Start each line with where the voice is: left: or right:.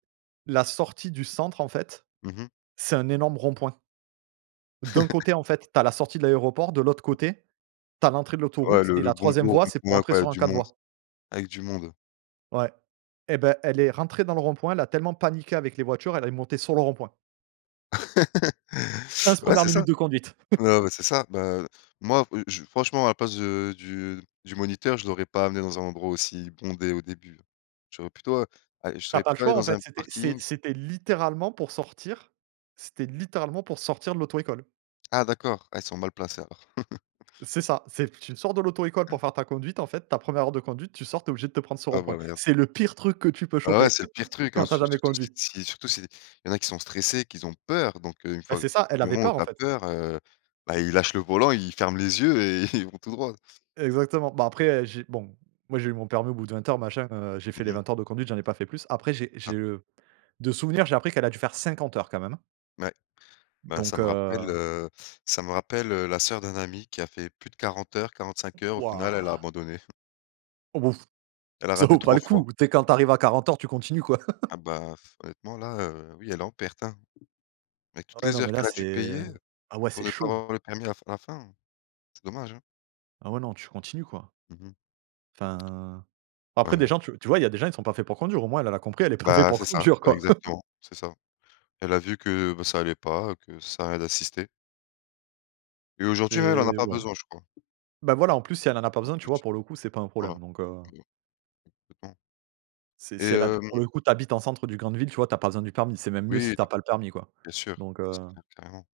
right: La sortie du centre en fait,
left: Mmh mh.
right: c'est un énorme rond point. D'un côté en fait, tu as la sortie de l'aéroport, de l'autre côté, tu as l'entrée de
left: Ouais,
right: l'autoroute,
left: le
right: et
left: le
right: la
left: bon
right: 3e
left: gros,
right: voie c'est pour
left: rond-point
right: rentrer
left: quand il y a
right: sur un
left: du
right: 4
left: monde.
right: voies.
left: Avec du monde.
right: Ouais, et bah, elle est rentrée dans le rond-point, elle a tellement paniqué avec les voitures, elle est montée sur le rond-point. Pince
left: Ouais
right: 1re
left: c'est
right: minute
left: ça,
right: de conduite.
left: ouais, ouais c'est ça. Non mais c'est ça bah, heu, moi j je franchement à la place de du du moniteur, je l'aurais pas amené dans un endroit aussi bondé au début. J'aurais plutôt, heu, a je
right: Tu as
left: serais
right: pas le
left: plutôt aller
right: choix en
left: dans un
right: fait, c'était c'est
left: parking.
right: c'était littéralement pour sortir c'était littéralement pour sortir de l'auto-école.
left: Ah d'accord, ah, ils sont mal placés alors.
right: C'est ça, c'est tu sors de l'auto-école pour faire ta conduite en fait, ta 1re heure de conduite, tu sors, tu es obligé de te prendre ce
left: Ah
right: rond-point.
left: bah merde.
right: C'est le pire truc que tu peux
left: Ah ouais,
right: choper
left: c'est le pire truc, hein,
right: quand tu as
left: sur
right: jamais
left: surtout si
right: conduit.
left: si surtout s'il y en a qui sont stressés, qu'ils ont peur donc 1
right: Bah,
left: fois
right: c'est ça, elle
left: du
right: avait
left: moment où
right: peur en
left: tu as
right: fait.
left: peur, heu, bah, ils lâchent le volant, ils ferment les yeux et ils vont tout droit.
right: Exactement. Bah, après, heu, j'ai bon moi j'ai eu mon permis au bout de 20 heures machin, heu, j'ai fait les
left: Mmh mh.
right: 20 heures de conduite, j'en ai pas fait plus. Après j'ai
left: Ah.
right: j'ai heu, de souvenir j'ai appris qu'elle a dû faire 50 heures quand même, hein.
left: Ouais, bah, ça
right: Donc
left: me rappelle,
right: heu
left: heu, ça me rappelle, heu, la soeur d'un ami qui a fait plus de 40 heures, 45 heures, au final elle
right: Waouh!
left: a abandonné.
right: Oh bof
left: Elle a
right: ça
left: raté
right: vaut pas
left: 3
right: le
left: fois.
right: coup. Tu sais quand tu arrives à 40 heures, tu continues quoi.
left: Ah bah, pfff, honnêtement là, heu, oui elle est en perte, hein, avec toutes
right: Ouais,
left: les
right: non
left: heures
right: mais là
left: qu'elle a dû
right: c'est
left: payer
right: ah ouais, c'est
left: pour ne pas
right: chaud!
left: avoir le permis à la à la fin, c'est dommage, hein.
right: Ah ouais. Non tu continues quoi.
left: Mmh mh.
right: Enfin. Après
left: Ouais,
right: des
left: ouais.
right: gens tu tu vois il y a des gens ils sont pas faits pour conduire au moins elle elle a compris elle est pas fait
left: Bah,
right: pour
left: c'est ça,
right: conduire
left: bah
right: quoi.
left: exactement, c'est ça. Elle a vu que, bah, ça allait pas, et que ça sert a rien d'insister. Et aujourd'hui, elle en a
right: C'est
left: pas
right: ouais.
left: besoin, je crois
right: Bah, voilà en plus si elle en a pas
left: en
right: besoin, tu vois?
left: plus.
right: Pour le coup c'est pas un
left: Voilà.
right: problème, donc heu
left: Complètement.
right: C'est
left: Et,
right: si elle a
left: hem
right: pour le coup tu habites en centre du grande ville, tu vois? Tu as besoin du permis, c'est même mieux si
left: Oui,
right: tu as
left: ta
right: pas le permis quoi,
left: bien sûr,
right: donc
left: c'est
right: heu
left: clair, carrément.